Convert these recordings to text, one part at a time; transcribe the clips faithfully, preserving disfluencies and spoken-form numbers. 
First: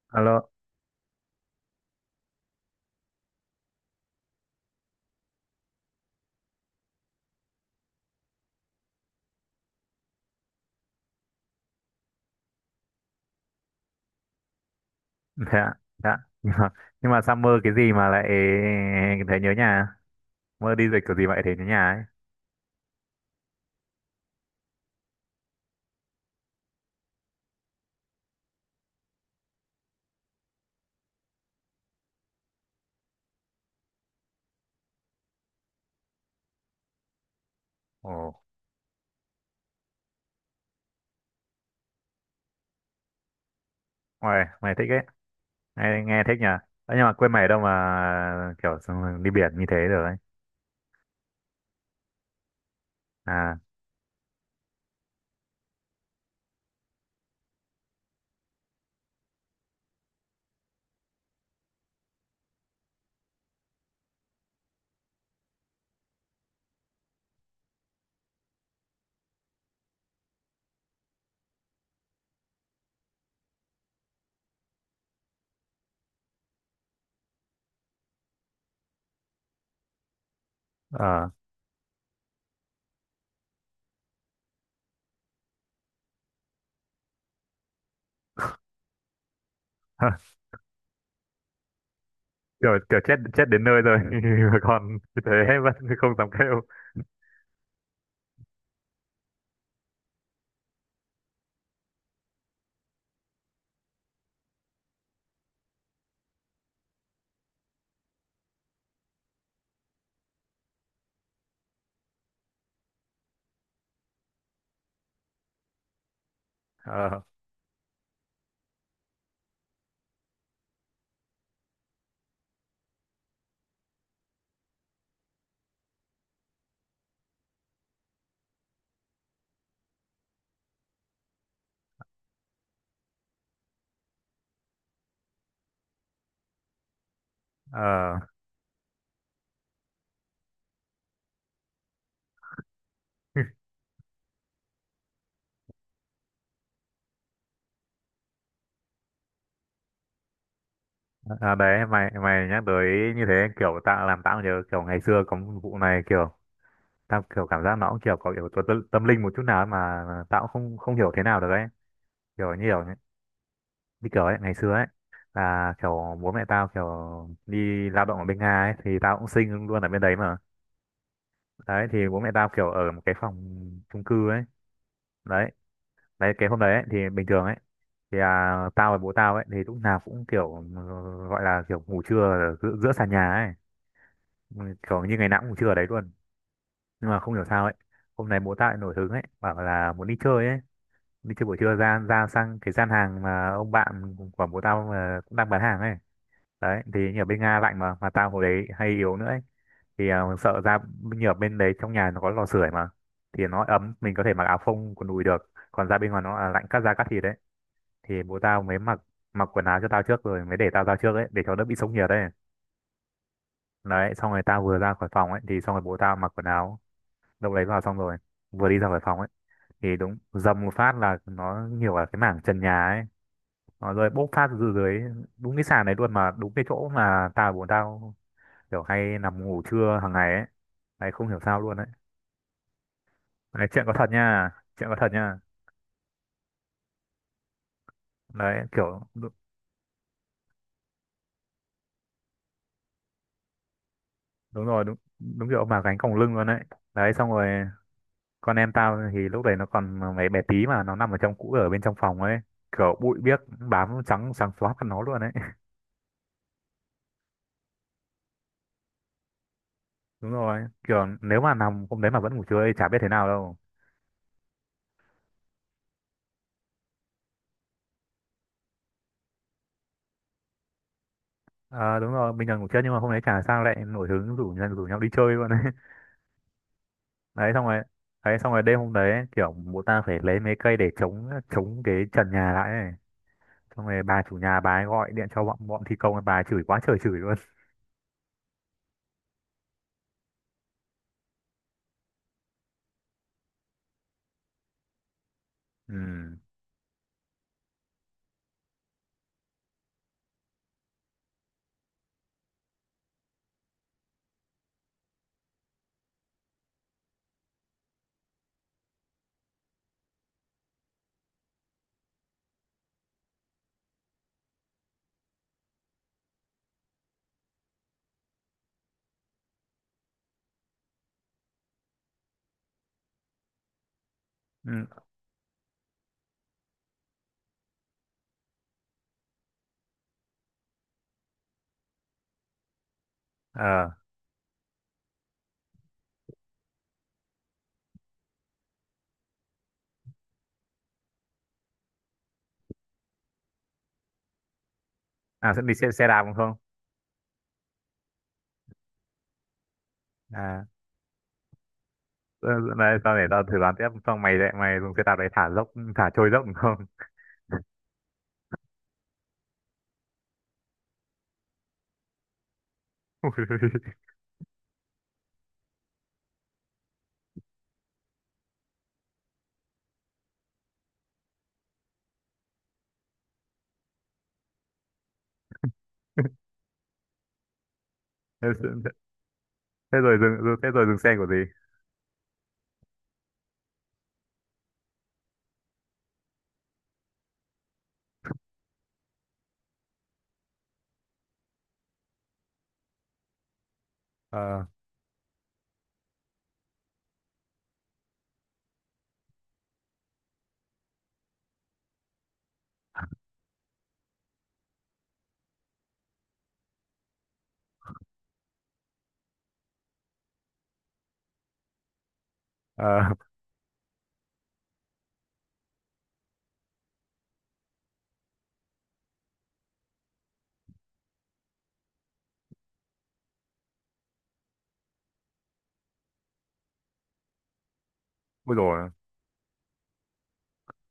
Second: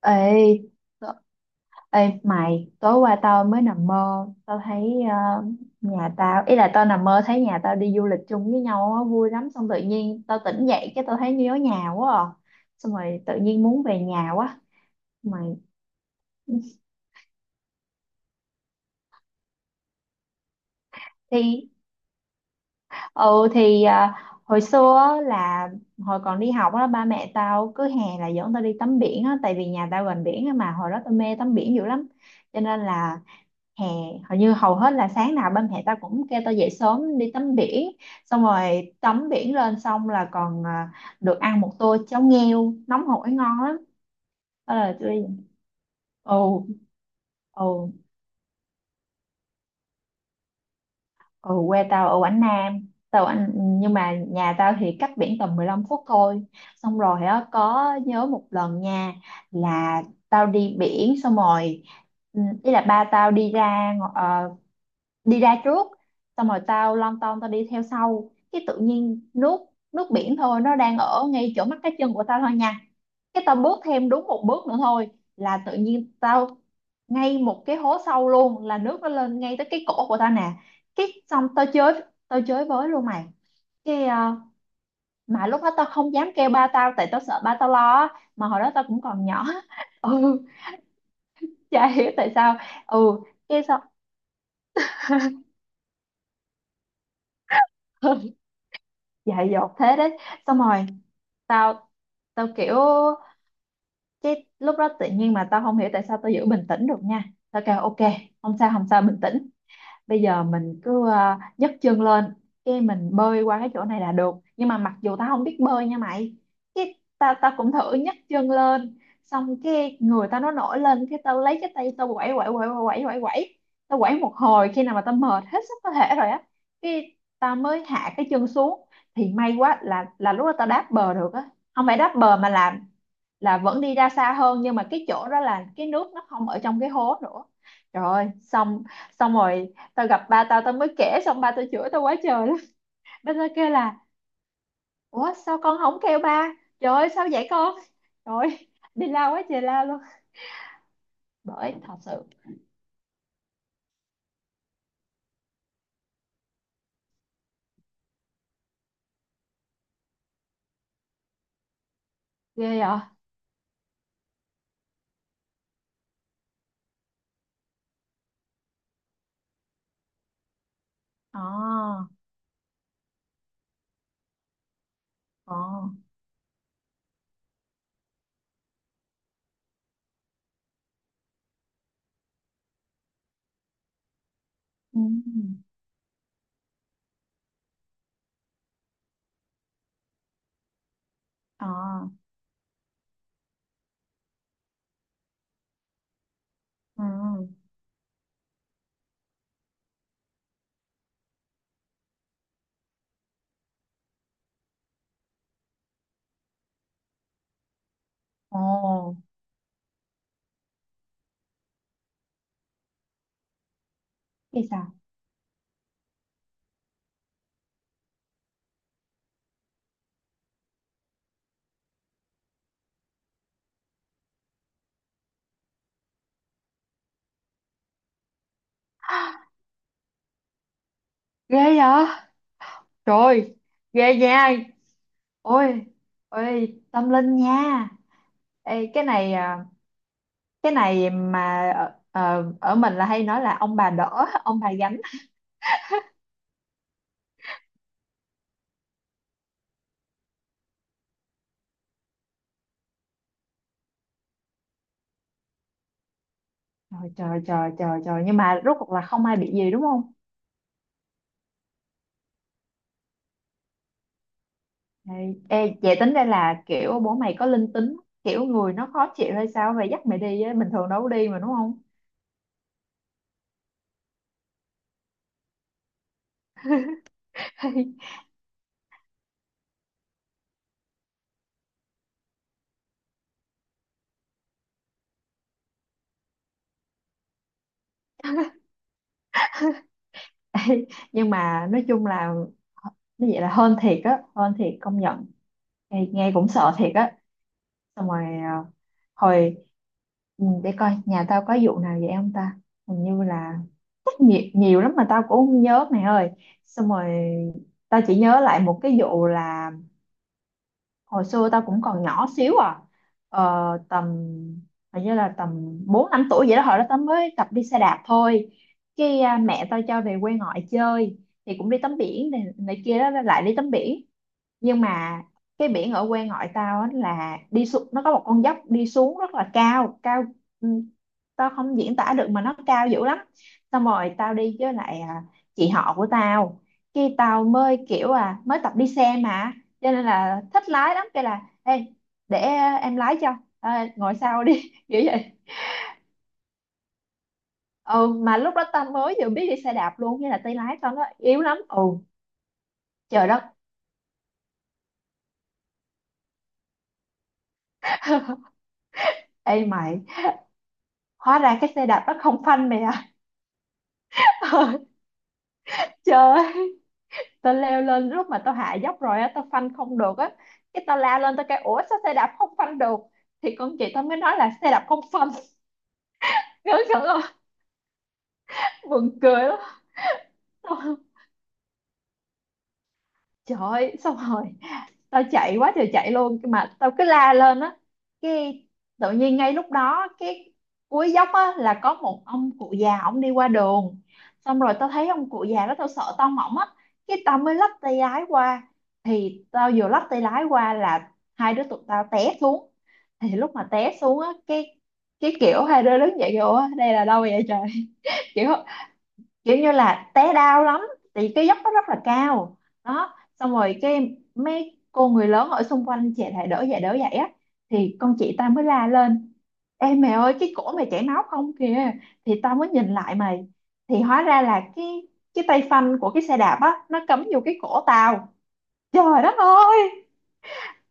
Ê, Alo, tớ- ê mày, tối qua tao mới nằm mơ, tao thấy ờ, nhà tao, ý là tao nằm mơ thấy nhà tao đi du lịch chung với nhau á, vui lắm, xong tự nhiên tao tỉnh dậy cái tao thấy nhớ nhà quá à. Xong rồi tự nhiên muốn về nhà quá. Mày dạ, dạ. Nhưng mà, nhưng mà Summer cái gì mà lại thấy nhớ nhà? Mơ đi dịch kiểu gì vậy thấy nhớ thì nhà ấy. ừ thì ờ, hồi xưa á là hồi còn đi học á, ba mẹ tao cứ hè là dẫn tao đi tắm biển á, tại vì nhà tao gần biển á, mà hồi đó tao mê tắm biển dữ lắm, cho nên là hè hầu như hầu hết là sáng nào ba mẹ tao cũng kêu tao dậy sớm đi tắm biển, Ồ, xong rồi tắm biển lên xong là còn à, được ăn một tô cháo nghêu nóng hổi ngon lắm. mày, mày Đó thích là ấy. tôi. Nghe, nghe thích nhỉ? Ồ Đấy, nhưng mà quê mày ở đâu ồ mà kiểu xong đi biển như thế rồi ấy. Ồ, quê tao ở Quảng Nam tao anh, À, nhưng mà nhà tao thì cách biển tầm mười lăm phút thôi. Xong rồi á, có nhớ một lần nha, là tao đi biển xong rồi, ừ, ý là ba tao đi ra ờ, đi ra trước. Xong rồi tao lon ton tao đi theo sau, cái tự nhiên nước, nước biển thôi nó đang ở ngay chỗ mắt cá chân của tao thôi nha, cái tao bước thêm đúng một bước nữa thôi là tự nhiên tao ngay một cái hố sâu luôn, là nước nó lên ngay tới cái cổ của tao nè. Cái ờ. xong tao chơi tao chơi với luôn mày, cái ờ, mà lúc đó tao không dám kêu ba tao tại tao sợ ba tao lo á. Mà hồi đó tao cũng còn nhỏ ừ, chả hiểu tại sao. kiểu, kiểu chết Ừ, chết cái đến xong nơi rồi, mà còn như thế vẫn không dám kêu. dại dột thế đấy. Xong rồi tao, tao kiểu cái lúc đó tự nhiên mà tao không hiểu tại sao tao giữ bình tĩnh được nha. Tao kêu ok, không sao không sao bình tĩnh, bây giờ mình cứ ờ, nhấc chân lên cái mình bơi qua cái chỗ này là được, nhưng mà mặc dù tao không biết bơi nha mày. Cái Ờ, tao tao cũng thử nhấc chân lên, xong cái người tao nó nổi lên, cái tao lấy cái tay tao quẩy quẩy quẩy quẩy quẩy quẩy. Tao quẩy một hồi khi nào mà tao mệt hết sức có thể rồi á, cái tao mới hạ cái chân xuống, thì may quá là, là lúc đó tao đáp bờ được á. Không phải đáp bờ mà là, là vẫn đi ra xa hơn, nhưng mà cái chỗ đó là cái nước nó không ở trong cái hố nữa. Trời ờ. ơi xong, xong rồi tao gặp ba tao tao mới kể, xong ba tao chửi tao quá trời lắm. Ba tao kêu là ủa sao con không kêu ba, trời ơi sao vậy con, trời ơi, đi la quá trời la luôn. À, Bởi đấy thật mày sự mày nhắc tới như thế kiểu tao làm tao nhớ kiểu ngày xưa có một vụ này. Kiểu tao kiểu cảm giác nó cũng kiểu có yếu tố tâm, tâm linh một chút nào ấy, mà mà tao cũng không không hiểu thế nào được ấy. kiểu như ghê vậy. kiểu như kiểu ấy ngày xưa ấy là kiểu bố mẹ tao kiểu đi lao động ở bên Nga ấy, thì tao cũng sinh luôn ở bên đấy mà. Ờ. Đấy thì bố mẹ tao kiểu ở một cái phòng chung cư ấy. đấy Ờ. đấy cái hôm đấy ấy, thì bình thường ấy thì à, tao và bố tao ấy thì lúc nào cũng kiểu ừ, gọi là kiểu ngủ trưa ở giữa, giữa sàn nhà ấy. Ừ, Ừ. kiểu như ngày nào cũng ngủ trưa ở đấy luôn, nhưng mà không hiểu sao ấy hôm nay bố tao lại nổi hứng ấy bảo là muốn đi chơi ấy, đi chơi buổi Ờ. trưa ra ra sang cái gian hàng mà ông bạn của bố tao mà cũng đang bán hàng ấy. Đấy thì như ở bên Ừ. Nga lạnh, mà mà tao hồi đấy hay yếu nữa ấy. Thì à, sợ ra như ở bên đấy trong nhà nó có lò sưởi mà, thì nó ấm mình có thể mặc áo phông quần đùi được, còn ra bên ngoài nó là lạnh cắt da cắt thịt đấy. Thì bố tao mới mặc Ồ. mặc quần áo cho tao trước rồi mới để tao ra trước ấy, để cho đỡ bị sốc nhiệt ấy. Đấy xong rồi tao Ghê vừa sao. ra khỏi phòng ấy thì xong rồi bố tao mặc quần áo đâu đấy vào xong rồi vừa đi ra khỏi phòng ấy thì đúng dầm một phát là nó nhiều ở cái mảng trần nhà ấy. Ờ, rồi bốc phát từ dưới đúng cái sàn này luôn, mà đúng cái chỗ mà tao bọn tao kiểu hay nằm ngủ trưa hàng ngày ấy. Đấy không hiểu sao Ghê luôn đấy. vậy trời. Đấy chuyện có thật Ghê nha. nha. Chuyện có thật nha. Ôi. Ôi tâm linh nha. Đấy Ê, kiểu cái đúng, này à, cái này mà ở, ờ, ở mình là hay nói là ông bà đỡ ông đúng bà rồi đúng. gánh. Đúng kiểu mà gánh còng lưng luôn đấy đấy xong rồi con em tao thì lúc đấy nó còn mấy bé tí mà nó nằm ở trong cũ ở bên trong phòng ấy, kiểu bụi biếc bám trắng trắng xóa mặt nó luôn đấy. Trời trời trời trời trời, nhưng mà rốt cuộc là không ai bị gì đúng không? Đúng rồi, kiểu nếu mà nằm hôm đấy mà vẫn ngủ trưa thì chả biết thế nào đâu. Ê, ê, vậy tính đây là kiểu bố mày có linh tính, kiểu người nó khó chịu hay sao vậy dắt mày đi á, bình thường đâu có đi mà đúng không? Ờ đúng rồi, bình thường ngủ trưa, nhưng mà hôm đấy chả sao lại nổi hứng rủ rủ nhau đi chơi luôn. đấy xong rồi đấy xong rồi đêm hôm đấy ấy, kiểu bố ta phải lấy mấy cây để chống chống cái trần nhà lại ấy. Xong rồi bà chủ nhà bà ấy gọi điện cho bọn bọn thi công, bà ấy chửi quá trời chửi luôn. Ê, nhưng mà nói chung là như vậy là hên thiệt á, hên thiệt công nhận. Ê, nghe Ừ. cũng sợ thiệt á. Xong rồi à, hồi, ừ, để coi nhà tao có vụ nào vậy không ta. Hình như là rất nhiều, nhiều lắm mà tao cũng không nhớ mày ơi. Xong rồi tao chỉ nhớ lại một cái vụ là hồi xưa tao cũng còn nhỏ xíu à, ờ, tầm hình như là tầm bốn năm tuổi vậy đó. Hồi đó tao mới tập đi xe đạp thôi, cái à, mẹ tao cho về quê ngoại chơi, thì cũng đi tắm biển này, này kia đó, lại đi tắm biển. Nhưng Ừ. mà cái biển ở quê ngoại tao á là đi xuống nó có một con dốc đi xuống rất là cao cao, ừ, tao không diễn tả được mà nó cao dữ lắm. Xong Ờ. rồi tao đi với lại à, chị họ của tao. Khi tao mới kiểu à mới tập đi xe mà cho nên là thích lái lắm, cái là ê, để à, em lái cho à, ngồi sau đi kiểu vậy. À sẽ đi xe, xe đạp đúng không? Ừ, mà lúc đó tao mới vừa biết đi xe đạp luôn, như là tay À, lái tao nó yếu lắm. Ừ. ờ, đây tao để Trời tao đất. thử đoán tiếp, xong mày lại mày dùng xe đạp để thả dốc, thả trôi dốc đúng không? Ê mày, hóa ra cái xe đạp nó không phanh mày à. Trời. Tao leo lên lúc mà tao hạ dốc rồi á tao phanh không được á, cái tao lao lên tao kêu ủa sao xe đạp không phanh được. Thì con chị tao mới nói là xe đạp không phanh. Ngớ ngẩn không. thế, Buồn cười lắm. thế rồi dừng thế rồi dừng Tao- xe của gì. Trời ơi, xong rồi tao chạy quá trời chạy luôn, nhưng mà tao cứ la lên á, cái tự nhiên ngay lúc đó cái cuối dốc á là có một ông cụ già ổng đi qua đường. Xong ờ rồi tao thấy ông cụ già đó tao sợ tao mỏng á, cái tao mới lắp tay lái qua. Thì tao vừa lắp tay lái qua là hai đứa tụi tao té xuống. Thì lúc mà té xuống á, cái cái kiểu hai đứa đứng dậy kiểu "Ủa, đây là đâu vậy trời?" kiểu, kiểu như là té đau lắm. Thì cái dốc nó rất là cao. ờ Đó xong rồi cái mấy cô người lớn ở xung quanh chạy lại đỡ dậy đỡ dậy á. Thì con chị ta mới la lên, em mẹ ơi cái cổ mày chảy máu không kìa. Thì tao mới nhìn lại mày. Thì hóa ra là cái cái tay phanh của cái xe đạp á, nó cắm vô cái cổ tao. Ui rồi, Trời đất ơi.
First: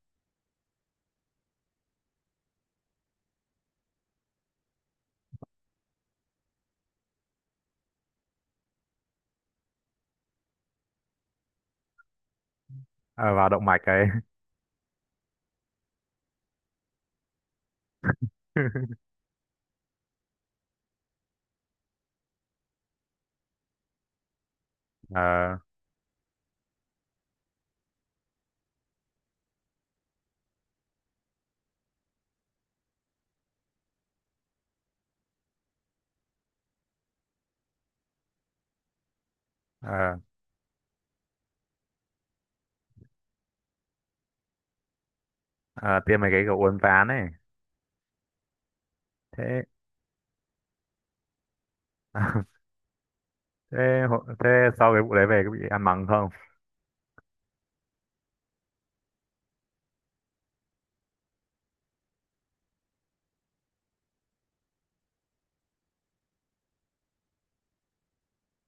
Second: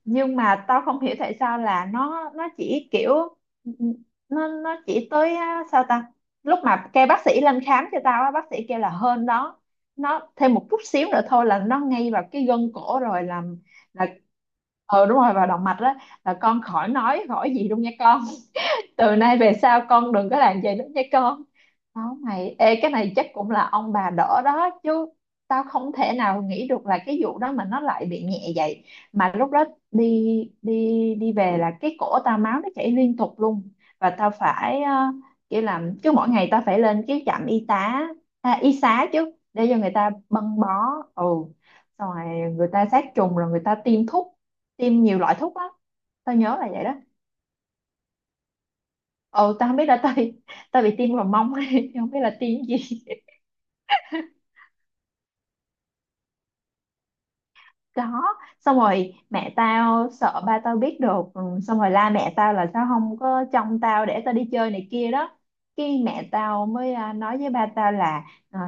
Nhưng mà tao không hiểu tại sao là nó nó chỉ kiểu, nó nó chỉ tới á, sao ta. Lúc mà kêu bác sĩ lên khám cho tao á, bác sĩ kêu là hơn đó, nó thêm một chút xíu nữa thôi là nó ngay vào cái gân cổ rồi vào làm động mạch là, ấy. ờ đúng rồi vào động mạch đó, là con khỏi nói khỏi gì luôn nha, từ nay về sau con đừng có làm vậy nữa nha con. Đó mày, ê, cái này chắc cũng là ông bà đỡ đó chứ. ờ Tao không thể nào nghĩ được là cái vụ đó mà nó lại bị nhẹ vậy. Mà lúc đó đi đi đi về là cái cổ tao máu nó chảy liên tục luôn. Và tao phải ờ, kiểu làm cứ mỗi ngày tao phải lên cái trạm y tá, à, y xá chứ để cho người ta ờ băng bó. Ừ, xong rồi người ta sát trùng rồi người ta tiêm thuốc, tiêm nhiều loại thuốc lắm. ờ, Tiêm mấy Tao cái kiểu nhớ là uốn vậy đó. ván ấy. Ừ, thế tao không biết là tao bị tao bị tiêm vào mông không biết là tiêm gì. thế hộ- thế sau cái vụ đấy về có bị ăn mắng không? Đó, xong rồi mẹ tao sợ ba tao biết được. Ừ, xong rồi la mẹ tao là sao không có trông tao để tao đi chơi này kia đó. Cái mẹ tao mới à, nói với ba tao là ờ,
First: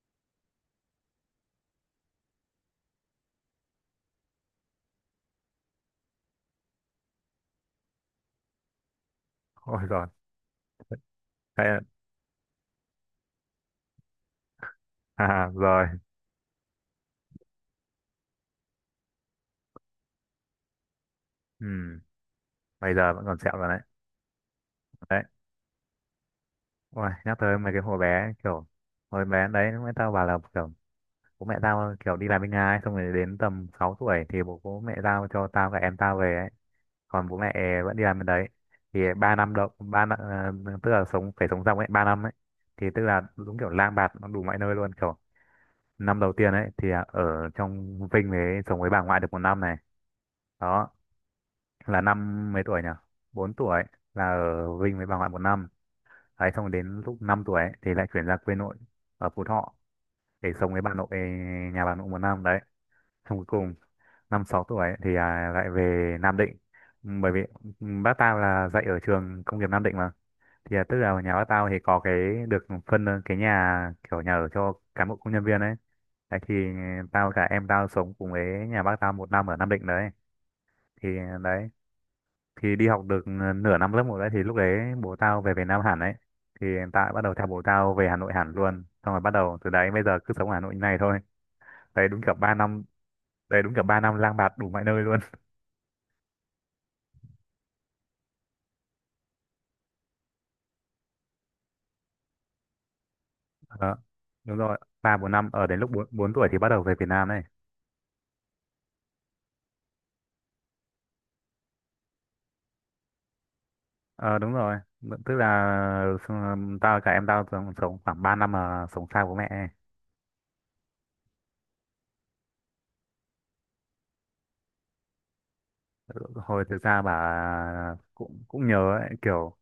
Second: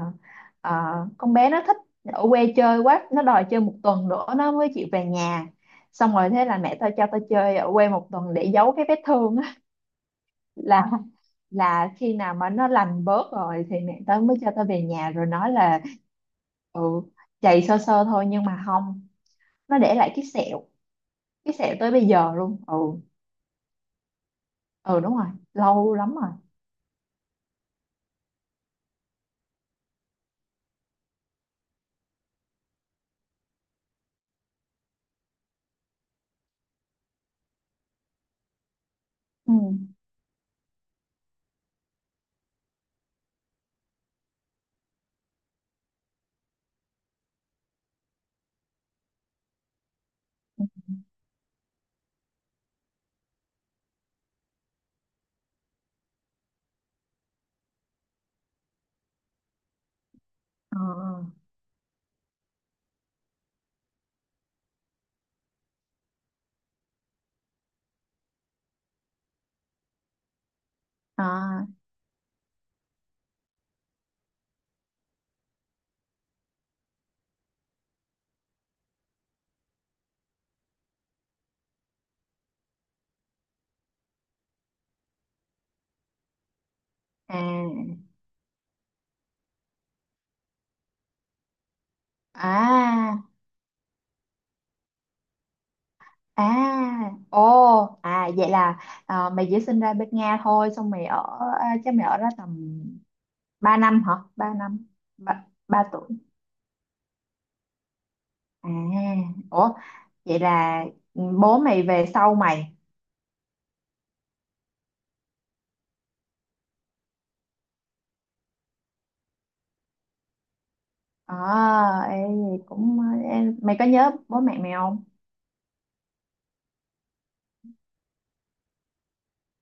ờ, con bé nó thích ở quê chơi quá, nó đòi chơi một tuần nữa nó mới chịu về nhà. Xong rồi thế là mẹ tao cho tao chơi ở quê một tuần để giấu cái vết thương á, Ôi rồi. là, Thế là khi nào mà nó lành bớt rồi thì mẹ tớ mới cho tớ về nhà rồi à, nói là rồi ừ, chày sơ sơ thôi. Nhưng mà không, nó để lại cái sẹo, cái sẹo tới ừ. bây giờ luôn. Ừ. Bây giờ vẫn còn sẹo rồi đấy Ừ đúng đấy rồi. Lâu lắm rồi. Ôi nhắc tới mấy cái hồi bé kiểu hồi bé đấy mẹ tao bảo là kiểu bố mẹ tao kiểu đi làm bên Nga ấy, xong rồi đến tầm sáu tuổi thì bố, bố mẹ tao cho tao và em tao về ấy, còn bố mẹ vẫn đi làm bên đấy. Thì ba năm động Ừ. ba năm ờ, tức là sống phải sống dòng ấy ba năm ấy. Thì tức là đúng kiểu lang bạt nó đủ mọi nơi luôn, kiểu năm đầu tiên ấy thì à, ở trong Vinh ấy sống với bà ngoại được một năm này. Đó là năm mấy tuổi nhỉ? Bốn tuổi. Là ở Vinh với bà ngoại một năm đấy. Xong đến lúc năm tuổi ấy, thì lại chuyển ra quê nội ở Phú Thọ để sống Ờ. với bà nội, nhà bà nội một năm đấy. Xong cuối cùng năm sáu tuổi ấy, thì à, lại về Nam Định, bởi vì bác tao là dạy ở trường công nghiệp Nam Định mà. Thì à, tức là Ờ. nhà bác tao thì có cái được phân ờ, cái nhà kiểu nhà ở cho cán bộ công nhân viên ấy. Đấy thì tao cả em tao sống cùng với nhà bác tao một năm ở Nam Định đấy. Thì à, đấy thì đi học được ờ, nửa năm lớp một đấy. Thì lúc đấy bố tao về Việt Nam hẳn đấy, thì tao bắt đầu theo bố tao về Hà Nội hẳn luôn, xong rồi bắt đầu từ đấy bây giờ cứ sống ở Hà Nội như này thôi. đấy đúng kiểu À. ba năm À. Đấy đúng kiểu ba năm lang bạt đủ mọi nơi luôn. À. Ô. À vậy là ờ, mày chỉ sinh ra bên Nga thôi xong mày ở, à, chắc mày ở đó tầm ba Ờ, năm hả, ba đúng rồi, năm ba bốn Ba, năm ở đến ba lúc tuổi bốn bốn tuổi thì bắt đầu về Việt Nam này. À. Ủa vậy là bố mày về sau mày. Ờ đúng rồi, tức là ừ, tao cả em tao sống, sống khoảng ba năm mà sống xa bố mẹ ấy. à, Ê, cũng em mày có nhớ bố mẹ mày không? Hồi thực ra bà cũng cũng nhớ ấy, kiểu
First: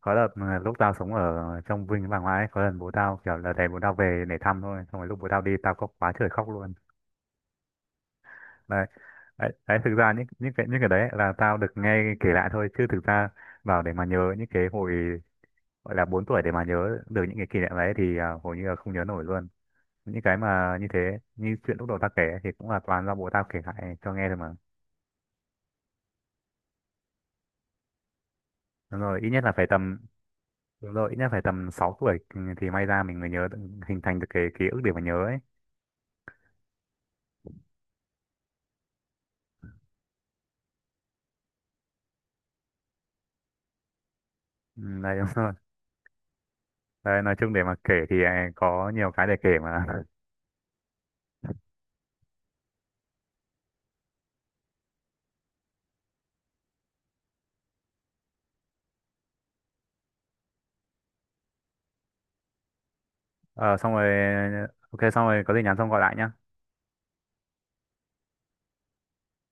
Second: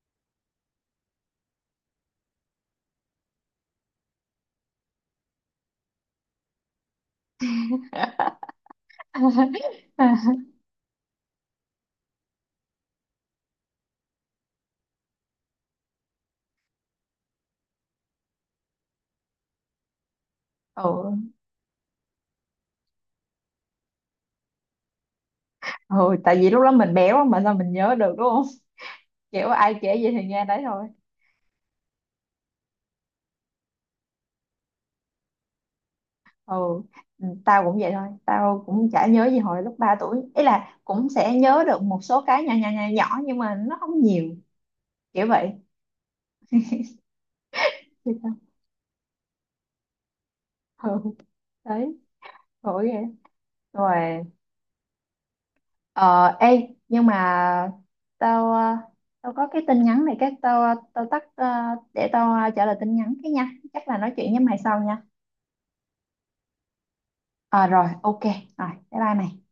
có đợt mà lúc tao sống ở trong Vinh với bà ngoại ấy, có lần bố tao kiểu là đè bố tao về để thăm thôi, xong rồi lúc bố tao đi tao có quá trời khóc luôn. Đấy, đấy, đấy thực ra những những cái những cái đấy là tao được nghe kể lại thôi, chứ thực ra vào để mà nhớ những cái hồi gọi là bốn tuổi để mà nhớ được những cái kỷ niệm đấy thì à, hầu như là không nhớ nổi luôn những cái mà như thế. Ừ. Như chuyện lúc đầu tao kể ấy thì cũng là toàn do bố tao kể lại cho nghe thôi mà. Ừ, tại vì lúc đó mình béo mà sao mình nhớ được đúng không, đúng rồi ít nhất kiểu là phải ai kể tầm gì thì nghe đấy thôi. Đúng rồi ít nhất phải tầm sáu tuổi thì may ra mình mới nhớ được- hình thành được cái ký ức để mà nhớ ấy. Ừ. Ừ, tao cũng vậy thôi, tao cũng chả nhớ gì hồi lúc ba tuổi, ý là cũng sẽ nhớ được một số cái nhỏ nhỏ nhỏ nhỏ nhưng mà nó không nhiều, Ừ, đấy đúng kiểu vậy. rồi. Đấy, nói chung để mà kể Thì thì sao? à, có nhiều cái để kể mà. Ừ. Đấy, khổ ghê. Rồi. Ờ, ê, nhưng mà tao ờ, tao có cái tin nhắn này cái tao ờ, tao tắt ờ, để tao ờ, trả lời tin nhắn cái nha. Ờ, Chắc xong là rồi, nói chuyện với mày sau ok, nha. xong rồi có gì nhắn xong gọi lại nhá. Ờ rồi, ok. Rồi, bye bye mày.